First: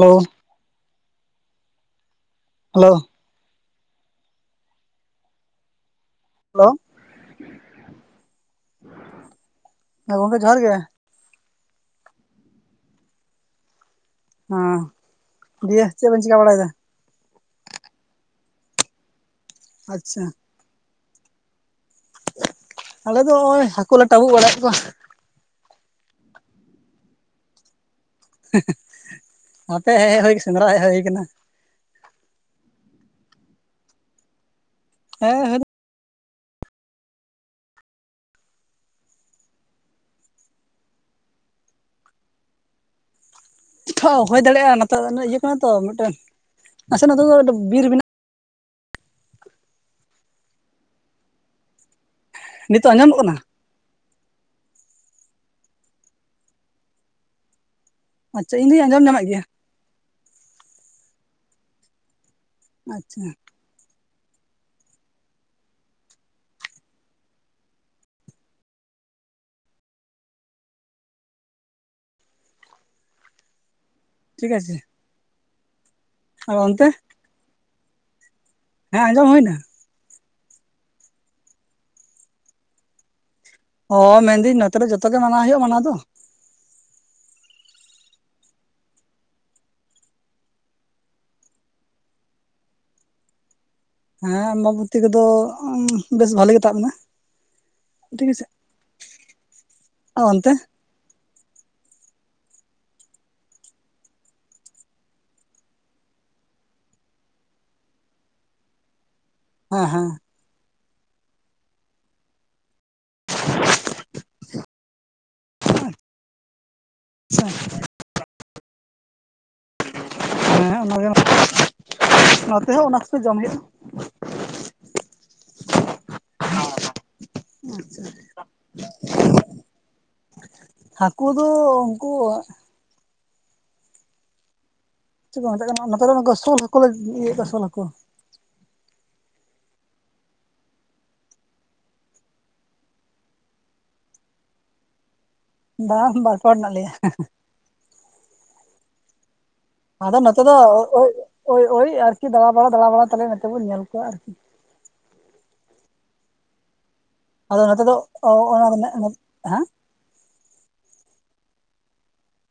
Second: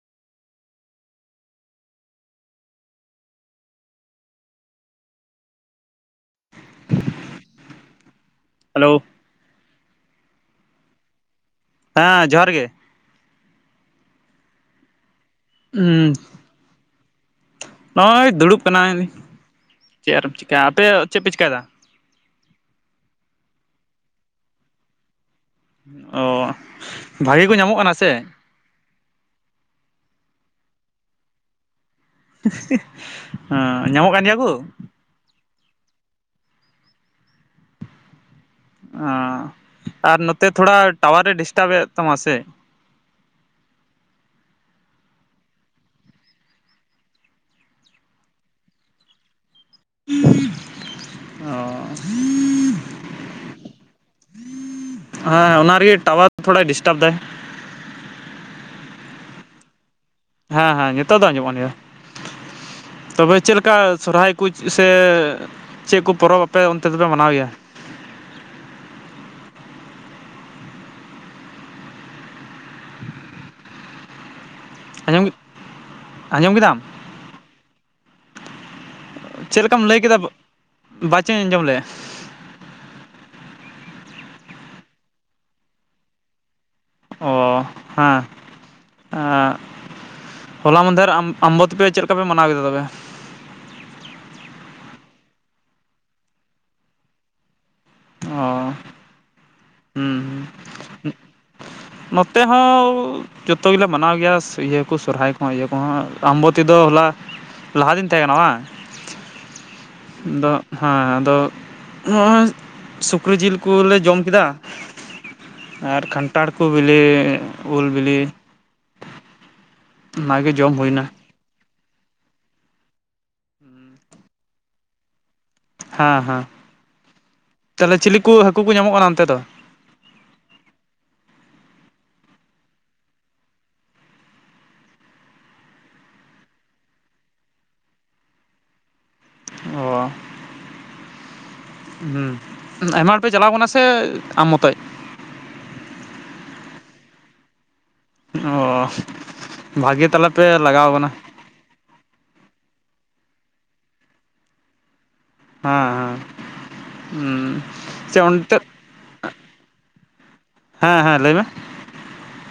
Hello. Hello. Hello. Hello. ᱦᱮᱸ ᱜᱚᱝᱠᱮ ᱡᱚᱦᱟᱨ ᱜᱮ ᱾ ᱦᱮᱸ ᱡᱚᱦᱟᱨ ᱜᱮ ᱦᱚᱸ ᱫᱤᱭᱮ ᱪᱮᱫ ᱩᱸ ᱵᱮᱱ ᱪᱤᱠᱟ ᱵᱟᱲᱟᱭᱮᱫᱟ? ᱱᱚᱜᱼᱚᱭ ᱫᱩᱲᱩᱵ ᱠᱟᱱᱟᱞᱤᱧ ᱪᱮᱫ ᱟᱪᱪᱷᱟ ᱟᱨ ᱮᱢ ᱪᱤᱠᱟᱭᱟ, ᱟᱯᱮ ᱪᱮᱫ ᱯᱮ ᱪᱤᱠᱟᱭᱮᱫᱟ? ᱟᱞᱮ ᱫᱚ ᱱᱚᱜᱼᱚᱭ ᱦᱟᱹᱠᱩ ᱞᱮ ᱴᱟᱵᱩᱜ ᱵᱟᱲᱟᱭᱮᱫ ᱠᱚᱣᱟ᱾ ᱚ ᱵᱷᱟᱜᱮ ᱠᱚ ᱧᱟᱢᱚᱜ ᱠᱟᱱᱟ ᱥᱮ᱾ ᱦᱮ ᱦᱮ ᱱᱚᱛᱮ ᱦᱮᱡ ᱦᱳᱭ ᱥᱮᱸᱫᱽᱨᱟ ᱦᱮᱡ ᱦᱳᱭ ᱠᱟᱱᱟ᱾ ᱚ ᱧᱟᱢᱚᱜ ᱠᱟᱱ ᱜᱮᱭᱟ ᱠᱚ, ᱦᱮᱸ ᱚ ᱟᱨ ᱱᱚᱛᱮ ᱛᱷᱚᱲᱟ ᱴᱟᱣᱟᱨᱮ ᱰᱤᱥᱴᱟᱵ ᱮᱫ ᱛᱟᱢᱟ ᱥᱮ᱾ ᱦᱚ ᱦᱳᱭ ᱫᱟᱲᱮᱭᱟᱜᱼᱟ ᱱᱚᱛᱮ [unintelligible] ᱤᱭᱟᱹ ᱠᱟᱱᱟ ᱛᱚ ᱢᱤᱫᱴᱮᱱ ᱱᱟᱥᱮ [unintelligible] ᱫᱚ ᱵᱤᱨ ᱢᱮᱱᱟᱜ᱾ ᱚ ᱱᱤᱛᱚᱜ ᱟᱸᱡᱚᱢᱚᱜ ᱠᱟᱱᱟ᱾ ᱦᱮᱸ ᱚᱱᱟ ᱨᱮᱜᱮ ᱴᱟᱣᱟᱨ ᱛᱷᱚᱲᱟᱭ ᱰᱤᱥᱴᱟᱵ ᱫᱟᱭ᱾ ᱟᱪᱪᱷᱟ ᱤᱧ ᱫᱚᱧ ᱟᱸᱡᱚᱢ ᱧᱟᱢᱮᱫ ᱜᱮᱭᱟ᱾ ᱦᱮᱸ ᱦᱮᱸ ᱱᱤᱛᱚᱜ ᱫᱚ ᱟᱸᱡᱚᱢᱚᱜ ᱠᱟᱱ ᱜᱮᱭᱟ ᱟᱪᱪᱷᱟ ᱛᱚᱵᱮ ᱪᱮᱫ ᱞᱮᱼᱼ ᱠᱟ ᱥᱚᱨᱚᱦᱟᱭ ᱠᱚ ᱥᱮ ᱪᱮᱫ ᱠᱚ ᱯᱚᱨᱚᱵᱽ ᱟᱯᱮ ᱚᱱᱛᱮ ᱫᱚᱯᱮ ᱢᱟᱱᱟᱣ ᱜᱮᱭᱟ? ᱴᱷᱤᱠ ᱟᱪᱷᱮ ᱟᱸᱡᱚᱢ, ᱟᱨ ᱟᱸᱡᱚᱢ ᱠᱮᱫᱟᱢ᱾ ᱚᱱᱛᱮ ᱦᱮᱸ ᱟᱸᱡᱚᱢ ᱦᱩᱭᱱᱟ᱾ ᱪᱟᱠᱟᱢ ᱞᱟᱹᱭ ᱠᱮᱫᱟ ᱵᱟᱪᱚᱧ ᱟᱸᱡᱚᱢ ᱞᱮᱫᱼᱟ? ᱚ ᱢᱮᱱᱫᱟᱹᱧ ᱱᱚᱛᱮ ᱨᱮ ᱡᱚᱛᱚ ᱜᱮ ᱢᱟᱱᱟᱣ ᱦᱳᱭᱳᱜᱼᱟ ᱢᱟᱱᱟ ᱫᱚ᱾ ᱚ ᱦᱮᱸ ᱮᱸ ᱦᱚᱞᱟ ᱢᱟᱫᱷᱮᱨ ᱟᱢ ᱟᱢᱵᱚᱛᱤ ᱯᱮ ᱪᱮᱫ ᱞᱮᱠᱟ ᱯᱮ ᱢᱟᱱᱟᱣ ᱠᱮᱫᱟ ᱛᱚᱵᱮ? ᱦᱮᱸ ᱟᱢᱵᱟᱵᱚᱛᱤ ᱠᱚᱫᱚ ᱵᱮᱥ ᱵᱷᱟᱞᱮ ᱜᱮ ᱛᱟᱵ ᱮᱱᱟ᱾ ᱴᱷᱤᱠ ᱟᱪᱷᱮ ᱚ ᱦᱩᱸ ᱦᱩᱸ ᱚᱱᱛᱮ ᱱᱚᱛᱮ ᱦᱚᱸ ᱡᱚᱛᱚ ᱜᱮᱞᱮ ᱢᱟᱱᱟᱣ ᱜᱮᱭᱟ ᱤᱭᱟᱹ ᱠᱚ ᱥᱚᱨᱚᱦᱟᱭ ᱠᱚᱦᱚᱸ ᱤᱭᱟᱹ ᱠᱚᱦᱚᱸ ᱟᱢᱵᱚᱛᱤ ᱫᱚ ᱦᱚᱞᱟ, ᱞᱟᱦᱟ ᱫᱤᱱ ᱛᱟᱦᱮᱸ ᱠᱟᱱᱟ ᱵᱟᱝ? ᱦᱮᱸ ᱦᱮᱸ ᱟᱫᱚ ᱦᱮᱸ ᱟᱫᱚ ᱱᱚᱜᱼᱚᱭ ᱥᱩᱠᱨᱤ ᱡᱤᱞ ᱠᱚᱞᱮ ᱡᱚᱢ ᱠᱮᱫᱟ᱾ ᱟᱨ ᱠᱟᱱᱴᱷᱟᱲ ᱠᱚ ᱵᱮᱞᱮ ᱩᱞ ᱵᱤᱞᱤ᱾ ᱚᱱᱟ ᱜᱮ ᱦᱮᱸ ᱚᱱᱟᱜᱮ ᱱᱚᱛᱮ ᱦᱚᱸ ᱚᱱᱟ ᱠᱚᱜᱮ ᱡᱚᱢ ᱦᱳᱭᱳᱜᱼᱟ᱾ ᱦᱮᱸ ᱦᱮᱸ ᱛᱟᱦᱚᱞᱮ ᱪᱤᱞᱤ ᱠᱚ ᱦᱟᱹᱠᱩ ᱠᱚ ᱧᱟᱢᱚᱜ ᱠᱟᱱᱟ ᱚᱱᱛᱮ ᱫᱚ? ᱦᱟᱹᱠᱩ ᱫᱚ ᱩᱱᱠᱩ ᱪᱮᱫ ᱠᱚ ᱢᱮᱛᱟᱜ ᱠᱟᱱᱟ [unintelligible] ᱥᱳᱞ ᱦᱟᱹᱠᱩ ᱞᱮ ᱤᱭᱟᱹᱭᱮᱫ ᱠᱚᱣᱟ ᱥᱳᱞ ᱦᱟᱹᱠᱩ ᱚ ᱦᱩᱸ ᱟᱭᱢᱟ ᱦᱚᱲ ᱯᱮ ᱪᱟᱞᱟᱣ ᱟᱠᱟᱱᱟ ᱥᱮ ᱟᱢ ᱢᱚᱛᱚᱡ? ᱵᱟᱝ ᱵᱟᱨ ᱯᱮ ᱦᱚᱲ ᱢᱮᱱᱟᱜ ᱞᱮᱭᱟ᱾ ᱚ ᱵᱷᱟᱜᱮ ᱟᱫᱚ ᱛᱟᱞᱮ ᱱᱚᱛᱮ ᱯᱮ ᱫᱚᱭ ᱞᱟᱜᱟᱣ ᱠᱟᱱᱟ ᱳᱭ ᱳᱭ ᱳᱭ, ᱟᱨᱠᱤ ᱫᱟᱲᱟ ᱵᱟᱲᱟ ᱫᱟᱲᱟ ᱵᱟᱲᱟ ᱛᱟᱦᱞᱮ ᱱᱚᱛᱮ ᱵᱚᱱ ᱧᱮᱞ ᱠᱚᱣᱟ ᱟᱨᱠᱤ, ᱦᱮᱸ ᱦᱮᱸ ᱩᱸ ᱟᱫᱚ ᱱᱚᱛᱮ ᱫᱚ ᱥᱮ ᱚᱱᱛᱮ ᱚᱱᱟ ᱦᱮᱸ ᱦᱮᱸ ᱦᱮᱸ ᱞᱟᱹᱭ ᱢᱮ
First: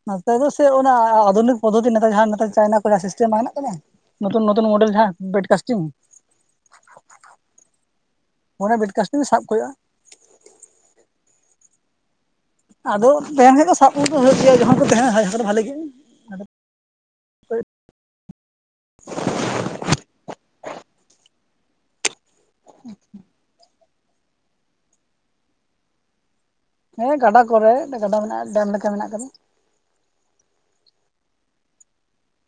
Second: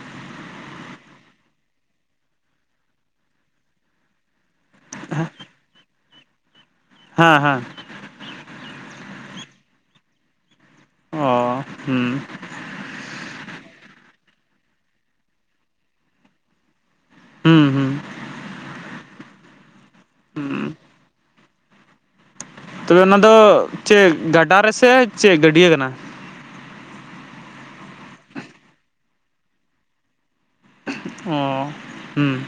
ᱱᱚᱛᱮ ᱫᱚ ᱥᱮ ᱚᱱᱟ ᱟᱫᱷᱩᱱᱤᱠ ᱯᱚᱫᱽᱷᱚᱛᱤ ᱱᱮᱛᱟᱨ ᱡᱟᱦᱟᱸᱱ ᱪᱟᱭᱱᱟ ᱠᱚ ᱥᱤᱥᱴᱮᱢ ᱢᱮᱱᱟᱜ ᱠᱟᱫᱟ᱾ ᱱᱚᱛᱩᱱ ᱱᱚᱚᱛᱩᱱ ᱢᱚᱰᱮᱞ ᱡᱟᱦᱟᱸ ᱵᱮᱰᱠᱟᱥᱴᱤᱝ ᱦᱮᱸ ᱦᱮᱸ᱾ ᱚᱱᱟ ᱵᱮᱰᱠᱟᱥᱴᱤᱧ ᱥᱟᱵ ᱠᱚ ᱦᱳᱭᱳᱜᱼᱟ᱾ ᱚ, ᱦᱩᱸ᱾ ᱟᱫᱚ ᱛᱟᱸᱦᱮᱱ ᱠᱷᱟᱡ ᱫᱚ ᱥᱟᱵ ᱦᱳᱭᱳᱜ ᱜᱮᱭᱟ ᱡᱚᱠᱷᱚᱱ ᱠᱚ ᱛᱟᱸᱦᱮ ᱫᱚ ᱵᱷᱟᱞᱮ ᱜᱮ ᱦᱩᱸ ᱦᱩᱸ᱾ [unintelligible] ᱦᱩᱸ᱾ ᱛᱚᱵᱮ ᱚᱱᱟ ᱫᱚ ᱪᱮ ᱜᱟᱰᱟ ᱨᱮᱥᱮ ᱪᱮ ᱜᱟᱹᱰᱭᱟᱹ ᱠᱟᱱᱟ? ᱦᱳᱭ ᱜᱟᱰᱟ ᱠᱚᱨᱮ ᱜᱟᱰᱟ ᱢᱮᱱᱟᱜᱼᱟ ᱰᱮᱢ ᱞᱮᱠᱟ ᱢᱮᱱᱟᱜ ᱠᱟᱫᱟ᱾ ᱚᱸ ᱦᱩᱸ᱾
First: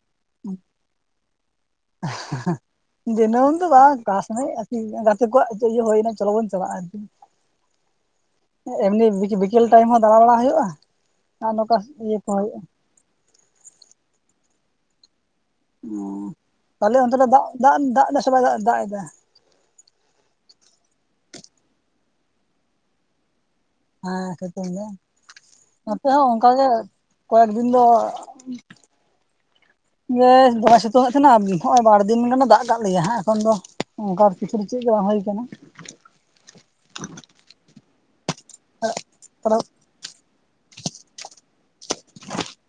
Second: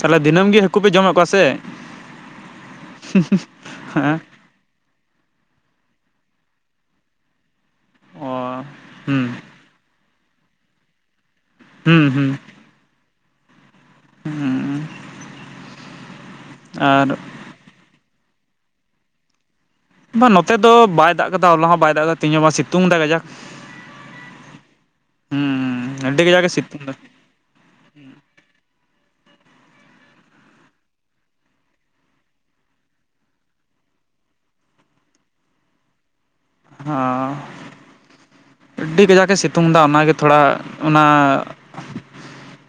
ᱛᱟᱦᱚᱞᱮ ᱫᱤᱱᱟᱢᱹ ᱜᱤ ᱦᱟᱹᱠᱩ ᱯᱮ ᱡᱚᱢᱮᱜ ᱠᱚᱣᱟ ᱥᱮ? ᱫᱤᱱᱟᱹᱢ ᱫᱚ ᱵᱟᱝ, ᱦᱮᱸ ᱚᱠᱟ ᱥᱚᱢᱚᱭ ᱜᱟᱛᱮ ᱠᱚᱣᱟᱜ ᱪᱮᱸ ᱤᱭᱟᱹ ᱦᱳᱭᱱᱟ ᱪᱚᱞᱚ ᱵᱚᱱ ᱪᱟᱞᱟᱜᱼᱟ, ᱚ ᱮᱢᱱᱤ ᱦᱩᱸ ᱵᱤᱠᱤ ᱵᱤ ᱠᱮᱞ ᱴᱟᱭᱤᱢ ᱦᱚᱸ ᱫᱟᱬᱟᱵᱟᱲᱟ ᱦᱳᱭᱳᱜᱼᱟ ᱟᱨ ᱱᱚᱝᱠᱟ ᱦᱩᱸ ᱤᱭᱟᱹ ᱠᱚᱦᱚᱸ ᱦᱳᱭᱳᱜᱼᱟ᱾ ᱦᱩᱸ᱾ ᱚ ᱛᱟᱦᱞᱮ ᱟᱨ ᱚᱱᱛᱮ ᱫᱟᱜ ᱫᱟᱜ ᱫᱟᱜ ᱫᱟᱭᱥᱮ ᱵᱟᱭ ᱫᱟᱜ ᱮᱫᱟ? ᱵᱟ ᱱᱚᱛᱮ ᱫᱚ ᱵᱟᱭ ᱫᱟᱜ ᱠᱟᱫᱟ, ᱦᱚᱞᱟ ᱦᱚᱸ ᱵᱟᱭ ᱫᱟᱜ ᱠᱟᱫᱟ ᱛᱤᱦᱤᱧ ᱦᱚᱸ ᱵᱟᱝ ᱥᱤᱛᱩᱝ ᱫᱟ ᱜᱟᱡᱟᱠ᱾ ᱦᱮᱸ ᱥᱤᱛᱩᱝ ᱜᱮ ᱦᱩᱸ ᱱᱚᱛᱮ ᱟᱹᱰᱤ ᱦᱚᱸ ᱠᱟᱡᱟᱠᱮ ᱚᱝᱠᱟ ᱜᱮ ᱥᱤᱛᱩᱝ ᱫᱟ ᱠᱚᱭᱮᱠ ᱫᱤᱱ ᱫᱚ ᱜᱮ ᱫᱚᱢᱮᱭ ᱥᱤᱛᱩᱝ ᱮᱫ ᱛᱟᱸᱦᱮᱱᱟ ᱟᱨ ᱱᱚᱜᱚᱭ ᱵᱟᱲ ᱫᱤᱱ ᱜᱟᱱᱮ ᱫᱟᱜ ᱠᱟᱜ ᱞᱮᱭᱟ, ᱦᱟᱸᱜ ᱮᱠᱷᱚᱱ ᱫᱚ ᱚᱝᱠᱟ ᱟᱨ ᱠᱤᱪᱷᱩ [unintelligible] ᱜᱮ ᱵᱟᱝ ᱦᱳᱭ ᱠᱟᱱᱟ᱾ ᱦᱚᱸ ᱟᱹᱰᱤ ᱠᱟᱡᱟᱠ ᱮ ᱛᱟᱦᱚᱞᱮ ᱥᱤᱛᱩᱝ ᱫᱟ ᱚᱱᱟᱜᱮ ᱛᱷᱚᱲᱟ ᱚᱱᱟ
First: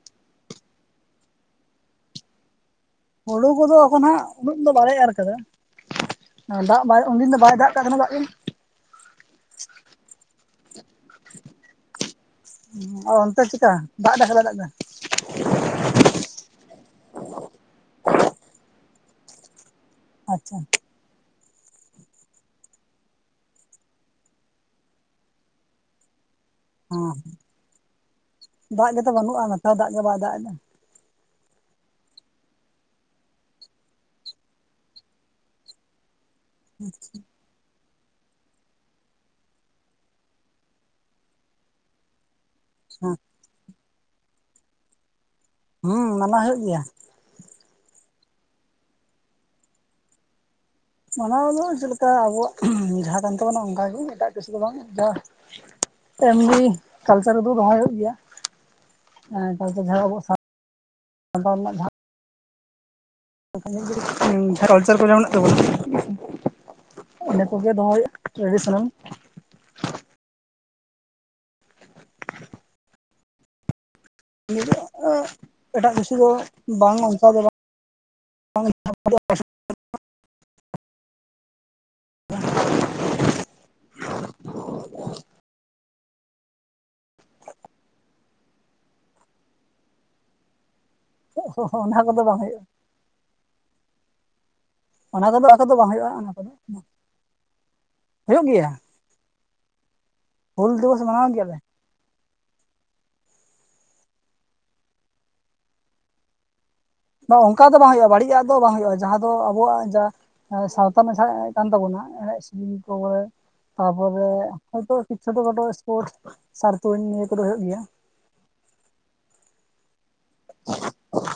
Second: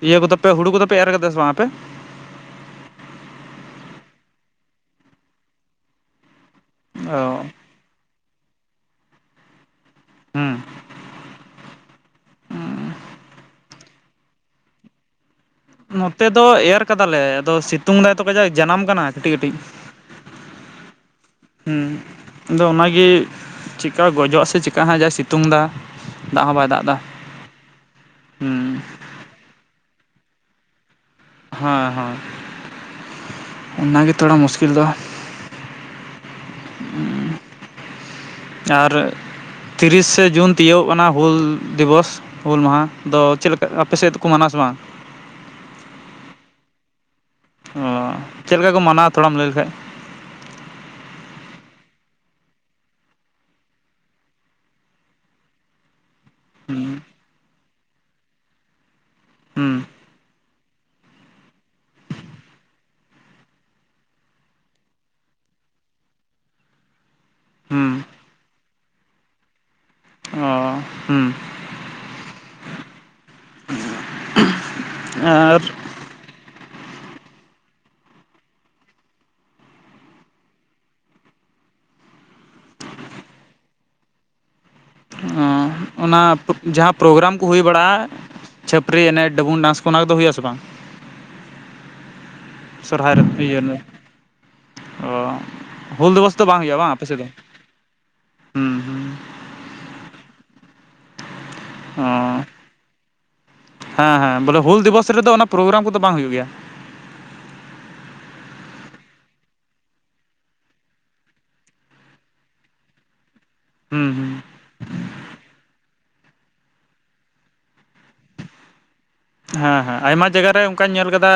ᱤᱭᱟᱹ ᱠᱚᱫᱚᱯᱮ ᱦᱩᱲᱩ ᱠᱚᱫᱚᱯᱮ ᱮᱨ ᱠᱟᱫᱟ ᱥᱮ ᱵᱟᱝ ᱟᱯᱮ? ᱦᱳᱲᱳ ᱠᱚᱫᱚ ᱮᱠᱷᱚᱱ ᱦᱟᱸᱜ ᱩᱱᱟᱹᱜ ᱫᱚ ᱵᱟᱞᱮ ᱮᱨ ᱠᱟᱫᱟ ᱫᱟᱜ ᱵᱟᱭ ᱚ ᱩᱱᱫᱤᱱ ᱫᱚ ᱵᱟᱭ ᱫᱟᱜ ᱠᱟᱜ ᱠᱷᱟᱱᱮ ᱫᱟᱜ ᱫᱤᱱ ᱦᱩᱸ᱾ ᱚ ᱚᱱᱛᱮ ᱪᱮᱠᱟ ᱫᱟᱜ ᱫᱟᱭ ᱥᱮ ᱵᱟᱭ ᱫᱟᱜ ᱫᱟ? ᱱᱚᱛᱮ ᱫᱚ ᱮᱨ ᱠᱟᱫᱟᱞᱮ ᱟᱫᱚ ᱥᱤᱛᱩᱝ ᱫᱟᱭᱛᱚ ᱠᱟᱡᱟᱠ ᱡᱟᱱᱟᱢ ᱠᱟᱱᱟ ᱠᱟᱹᱴᱤᱡ ᱠᱟᱹᱴᱤᱡ᱾ ᱟᱪᱪᱷᱟ᱾ ᱦᱩᱸ ᱟᱫᱚ ᱚᱱᱟᱜᱤ ᱪᱤᱠᱟ ᱜᱚᱡᱚᱜᱼᱟ ᱥᱮ ᱪᱤᱠᱟᱜᱼᱟ ᱦᱟᱸᱜ ᱡᱟᱭ ᱥᱤᱛᱩᱝ ᱫᱟ ᱫᱟᱜ ᱦᱚᱸ ᱵᱟᱭ ᱫᱟᱜ ᱮᱫᱟ ᱦᱚᱸ ᱦᱩᱸ ᱫᱟᱜ ᱜᱮᱛᱚ ᱵᱟᱹᱱᱩᱜᱼᱟ ᱱᱮᱛᱟᱨ ᱫᱟᱜ ᱜᱮ ᱵᱟᱭ ᱫᱟᱜ ᱫᱟ᱾ ᱦᱮᱸ ᱦᱮᱸ ᱚᱱᱟᱜᱮ ᱛᱷᱚᱲᱟ ᱢᱩᱥᱠᱤᱞ ᱫᱚ᱾ ᱟᱪᱪᱷᱟ᱾ ᱟᱨ ᱛᱤᱨᱤᱥᱮ ᱡᱩᱱ ᱛᱤᱭᱳᱜ ᱠᱟᱱᱟ ᱦᱩᱞ ᱫᱤᱵᱚᱥ ᱦᱩᱞ ᱢᱟᱦᱟ ᱦᱮᱸ ᱫᱚ ᱪᱮᱫ ᱞᱮᱠᱟ ᱟᱯᱮ ᱥᱮᱫ ᱫᱚᱠᱚ ᱢᱟᱱᱟᱣᱟ ᱥᱮ ᱵᱟᱝ? ᱦᱩᱸ ᱢᱟᱱᱟ ᱦᱳᱭᱳᱜ ᱜᱮᱭᱟ᱾ ᱚᱻ ᱪᱮᱫ ᱞᱮᱠᱟ ᱠᱚ ᱢᱟᱱᱟᱣᱟ ᱛᱷᱚᱲᱟᱢ ᱞᱟᱹᱭ ᱞᱮᱠᱷᱟᱡ ᱢᱟᱱᱟᱣ ᱫᱚ ᱪᱮᱫ ᱞᱮᱠᱟ ᱟᱵᱚᱣᱟᱜ ᱡᱟᱦᱟᱸ ᱠᱟᱱ ᱛᱟᱵᱚᱱᱟ ᱚᱱᱠᱟᱜᱤ ᱮᱴᱟᱜ ᱠᱤᱪᱷᱩ ᱫᱚ ᱵᱟᱝ, ᱡᱟ ᱮᱢᱱᱤ ᱦᱩᱸ ᱠᱟᱞᱪᱟᱨ ᱩᱫᱩᱜ ᱫᱚᱦᱚᱭ ᱦᱩᱭᱩᱜ ᱜᱮᱭᱟ᱾ ᱦᱩᱸ ᱮᱠᱟᱞᱛᱮ ᱡᱟᱦᱟᱸ ᱟᱵᱚ ᱥᱟᱛᱟᱞ ᱨᱮᱱᱟᱜ ᱡᱟᱦᱟᱸ [unintelligible] ᱡᱟᱦᱟᱸ ᱠᱟᱞᱪᱟᱨ ᱠᱚ ᱢᱮᱱᱟᱜ [unintelligible] ᱚᱸᱰᱮ ᱠᱚᱜᱮ ᱦᱩᱸ ᱫᱚᱦᱚᱭ ᱦᱳᱭᱳᱜᱼᱟ ᱴᱨᱮᱰᱤᱥᱚᱱᱟᱞ ᱚᱸ ᱦᱩᱸ᱾ ᱱᱤᱰᱟᱹᱜ ᱟᱨ ᱮᱴᱟᱜ ᱠᱤᱪᱷᱩ ᱫᱚ ᱵᱟᱝ ᱚᱱᱟ ᱫᱚ ᱵᱟᱝ [unintelligible] ᱵ [unintelligible] ᱚ ᱚᱱᱟ ᱡᱟᱦᱟ ᱯᱨᱳᱜᱨᱟᱢ ᱠᱚ ᱦᱩᱭ ᱵᱟᱲᱟᱜ-ᱟ᱾ ᱪᱷᱟᱹᱯᱨᱤ ᱮᱱᱮᱡ ᱰᱟᱹᱵᱩᱝ ᱰᱟᱱᱥ ᱠᱚ ᱚᱱᱟ ᱠᱚᱫᱚ ᱦᱳᱭᱳᱜ-ᱟ᱾ ᱥᱮ ᱵᱟᱝ ᱚᱦᱚ ᱚᱱᱟ ᱠᱚᱫᱚ ᱵᱟᱝ ᱦᱳᱭᱳᱜ-ᱟ ᱥᱚᱦᱨᱟᱭ ᱨᱮ ᱯᱤᱭᱮᱱᱮ ᱚ ᱚᱱᱟ ᱠᱚᱫᱚ ᱟᱠᱚ ᱫᱚ ᱵᱟᱝ ᱦᱩᱭᱩᱜᱼᱟ ᱦᱩᱞ ᱚᱱᱟ ᱫᱤᱵᱚᱥ ᱫᱚ ᱠᱚᱫᱚ ᱵᱟᱝ ᱦᱳᱭᱳᱜ-ᱟ᱾ ᱵᱟᱝ ᱟᱯᱮ ᱥᱮᱫ ᱫᱚ ᱦᱩᱭᱩᱜ ᱜᱮᱭᱟ ᱦᱩᱸ ᱦᱩᱸ ᱦᱩᱞ ᱫᱤᱵᱚᱥ ᱢᱟᱱᱟᱣ ᱜᱮᱭᱟᱞᱮ ᱚ ᱦᱮᱸ ᱦᱮᱸ ᱵᱚᱞᱮ ᱦᱩᱞ ᱫᱤᱵᱚᱥ ᱨᱮᱫᱚ ᱚᱱᱟ ᱯᱨᱳᱜᱨᱟᱢ ᱠᱚᱫᱚ ᱵᱟᱝ ᱦᱩᱭᱩᱜ ᱜᱮᱭᱟ᱾ ᱵᱟᱝ ᱚᱱᱠᱟ ᱫᱚ ᱵᱟᱝ ᱦᱩᱭᱩᱜ-ᱟ᱾ ᱵᱟᱹᱲᱤᱡ ᱟᱜ ᱫᱚ ᱵᱟᱝ ᱦᱩᱭᱩᱜ-ᱟ᱾ ᱡᱟᱦᱟ ᱫᱚ ᱟᱵᱚᱣᱟᱜᱟ ᱡᱟ ᱥᱟᱶᱛᱟ ᱢᱮᱥᱟᱜ ᱠᱟᱱ ᱛᱟᱵᱚᱱᱟ ᱮᱱᱮᱡ ᱥᱮᱨᱮᱧ ᱠᱚ ᱵᱚᱞᱮ ᱦᱩᱸ ᱛᱟᱯᱚᱨᱮ ᱦᱩᱸ ᱦᱚᱭᱛᱚ ᱪᱷᱳᱴᱳᱠᱷᱟᱴᱳ ᱥᱯᱳᱨᱴ ᱥᱟᱨ ᱛᱩᱧ ᱱᱤᱭᱟᱹ ᱠᱚᱫᱚ ᱦᱩᱭᱩᱜ ᱜᱮᱭᱟ ᱦᱮᱸ ᱦᱮᱸ ᱟᱭᱢᱟ ᱡᱟᱭᱜᱟ ᱨᱮ ᱚᱱᱠᱟᱧ ᱧᱮᱞ ᱟᱠᱟᱫᱟ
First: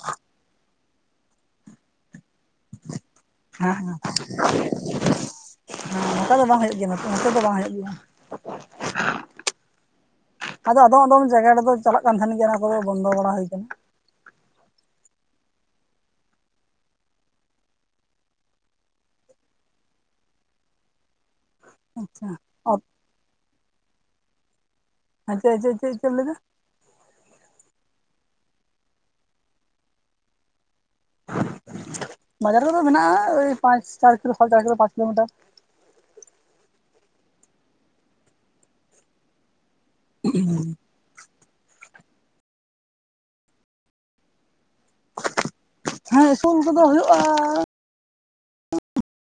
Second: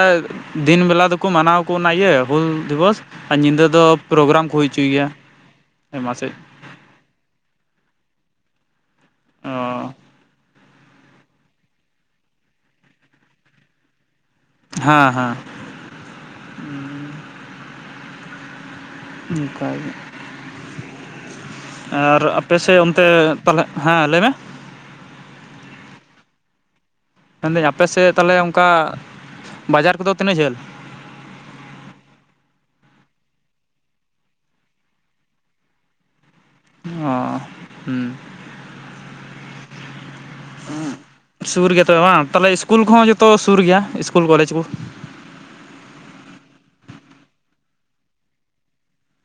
ᱫᱤᱱ ᱵᱮᱞᱟ ᱫᱚ ᱠᱚ ᱢᱟᱱᱟᱣ ᱠᱚ ᱚᱱᱟ ᱤᱭᱟᱹ ᱦᱩᱞ ᱫᱤᱵᱚᱥ ᱟᱨ ᱧᱤᱫᱟᱹ ᱫᱚ ᱯᱨᱳᱜᱨᱟᱢ ᱠᱚ ᱦᱩᱭ ᱦᱚᱪᱚᱭᱟ ᱟᱭᱢᱟ ᱥᱮᱫ ᱱᱚᱝᱠᱟ ᱫᱚ ᱵᱟᱝ ᱦᱩᱭᱩᱜ ᱜᱮᱭᱟ ᱱᱚᱛᱮ ᱫᱚ ᱵᱟᱝ ᱦᱩᱭᱩᱜ ᱜᱮᱭᱟ ᱚ ᱟᱫᱚ ᱟᱫᱚᱢ ᱟᱫᱚᱢ ᱡᱟᱭᱜᱟ ᱨᱮᱫᱚ ᱪᱟᱞᱟᱜ ᱠᱟᱱ ᱛᱟᱦᱮᱱ ᱜᱮᱭᱟ ᱚᱱᱟ ᱠᱚᱫᱚ ᱵᱚᱱᱫᱚ ᱵᱟᱲᱟ ᱦᱩᱭ ᱟᱠᱟᱱᱟ᱾ ᱦᱮᱸ ᱦᱮᱸ ᱚᱱᱠᱟᱜᱮ ᱟᱨ ᱟᱯᱮ ᱥᱮᱫ ᱚᱱᱛᱮ ᱛᱟᱦᱚᱞᱮ ᱦᱮᱸ ᱞᱟᱹᱭᱢᱮ ᱟᱪᱷᱟ ᱟᱪᱷᱟ ᱪᱮᱫ ᱪᱮᱫ ᱮᱢ ᱞᱟᱹᱭ ᱮᱫᱟ? ᱢᱮᱱᱫᱟᱹᱧ ᱟᱯᱮ ᱥᱮᱫ ᱛᱟᱦᱚᱞᱮ ᱚᱱᱠᱟ ᱵᱟᱡᱟᱨ ᱠᱚᱫᱚ ᱛᱤᱱᱟᱹᱜ ᱡᱷᱟᱹᱞ? ᱵᱟᱡᱟᱨ ᱠᱚᱫᱚ ᱢᱮᱱᱟᱜ-ᱟ᱾ ᱳᱭ ᱯᱟᱸᱪ ᱪᱟᱨ ᱠᱤᱞᱳ ᱥᱟᱲᱮ ᱪᱟᱨ ᱠᱤᱞᱳ ᱯᱟᱸᱪ ᱠᱤᱞᱳᱢᱤᱴᱟᱨ ᱚ ᱦᱮᱸ ᱦᱩ ᱥᱩᱨ ᱜᱮᱭᱟ ᱛᱚᱵᱮ ᱵᱟᱝ ᱛᱟᱦᱞᱮ ᱤᱥᱠᱩᱞ ᱠᱚᱦᱚᱸ ᱡᱚᱛᱚ ᱥᱩᱨ ᱜᱮᱭᱟ ᱤᱥᱠᱩᱞ ᱠᱚᱞᱮᱡᱽ ᱠᱚ᱾ ᱦᱮᱸ ᱤᱥᱠᱩᱞ ᱠᱚᱫᱚ ᱦᱩᱭᱩᱜ-ᱟ᱾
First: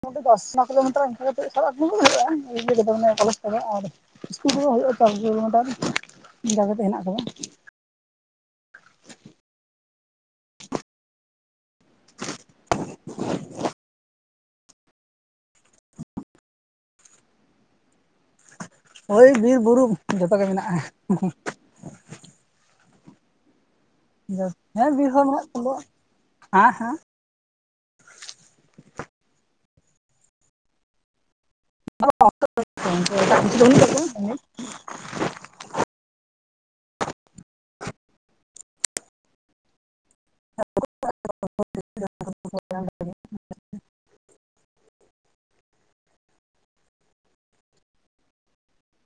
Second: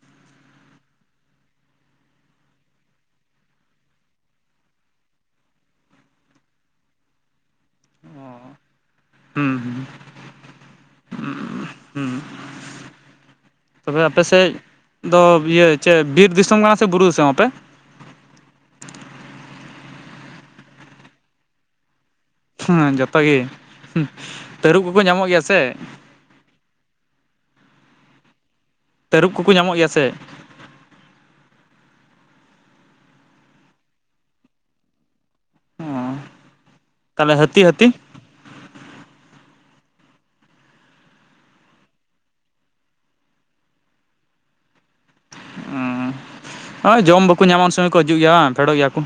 ᱢᱚᱴᱟᱢᱩᱴᱤ ᱫᱚᱥ ᱠᱤᱞᱳᱢᱤᱴᱟᱨ ᱤᱱᱠᱟᱹ ᱠᱟᱛᱮ ᱥᱟᱵ ᱦᱩᱭᱩᱜ-ᱟ᱾ ᱤᱭᱟᱹ ᱠᱚᱞᱮᱡᱽ ᱠᱚᱫᱚ ᱟᱨ ᱤᱥᱠᱩᱞ ᱠᱚ ᱫᱚ ᱦᱩᱭᱩᱜ-ᱟ ᱫᱚᱥ ᱠᱤᱞᱚ ᱢᱤᱴᱟᱨ ᱚᱱᱠᱟ ᱠᱟᱛᱮ ᱦᱮᱱᱟᱜ ᱠᱟᱫᱟ ᱦᱩᱸ ᱦᱩᱸ [unintelligible] ᱛᱚᱵᱮ ᱟᱯᱮᱥᱮᱫ ᱫᱚ ᱤᱭᱟᱹ ᱪᱮᱫ ᱵᱤᱨ ᱫᱤᱥᱚᱢ ᱠᱟᱱᱟ ᱥᱮ ᱵᱩᱨᱩ ᱫᱤᱥᱚᱢ ᱟᱯᱮ? ᱦᱳᱭ ᱵᱤᱨᱵᱩᱨᱩ ᱡᱚᱛᱚ ᱜᱮ ᱢᱮᱱᱟᱜᱟ᱾ ᱦᱮᱸ ᱡᱚᱛᱚ ᱜᱮ ᱛᱟᱹᱨᱩᱵ ᱠᱚᱠᱚ ᱧᱟᱢᱚᱜ ᱜᱮᱭᱟ ᱥᱮ? ᱟᱜ ᱦᱟ ᱛᱟᱹᱨᱩᱵ ᱠᱚᱠᱚ ᱧᱟᱢᱚᱜ ᱜᱮᱭᱟ ᱥᱮ? [unintelligible] [unintelligible] ᱛᱟᱦᱚᱞᱮ ᱦᱟᱛᱤ ᱦᱟᱛᱤ [unintelligible] ᱳᱭ ᱡᱚᱢ ᱵᱟᱠᱚ ᱧᱟᱢᱟᱠᱚ ᱥᱮ ᱩᱱ ᱥᱚᱢᱚᱭ ᱠᱚ ᱦᱤᱡᱩᱜ ᱜᱮᱭᱟ ᱵᱟᱝ ᱯᱷᱮᱰᱚᱜ ᱜᱮᱭᱟ ᱠᱚ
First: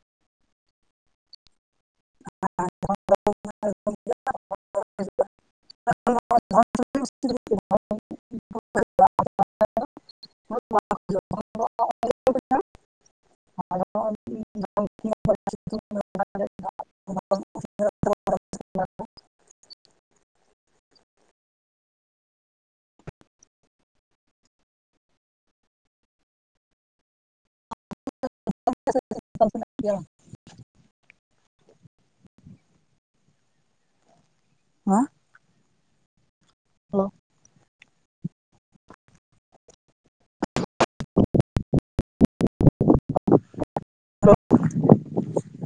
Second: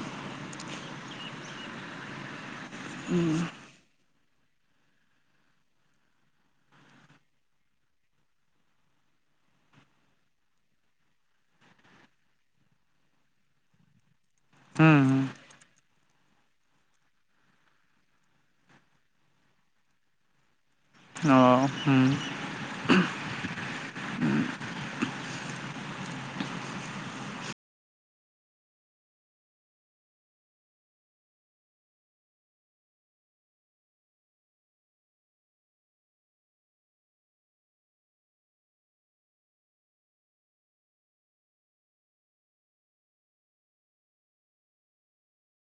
[unintelligible] [unintelligible] ᱦᱩᱸ [unintelligible] ᱦᱩᱸ ᱚ ᱦᱩᱸ [unintelligible] ᱦᱮᱸ? ᱦᱮᱞᱳ ᱾ [inaudible] ᱦᱮᱞᱳ ᱾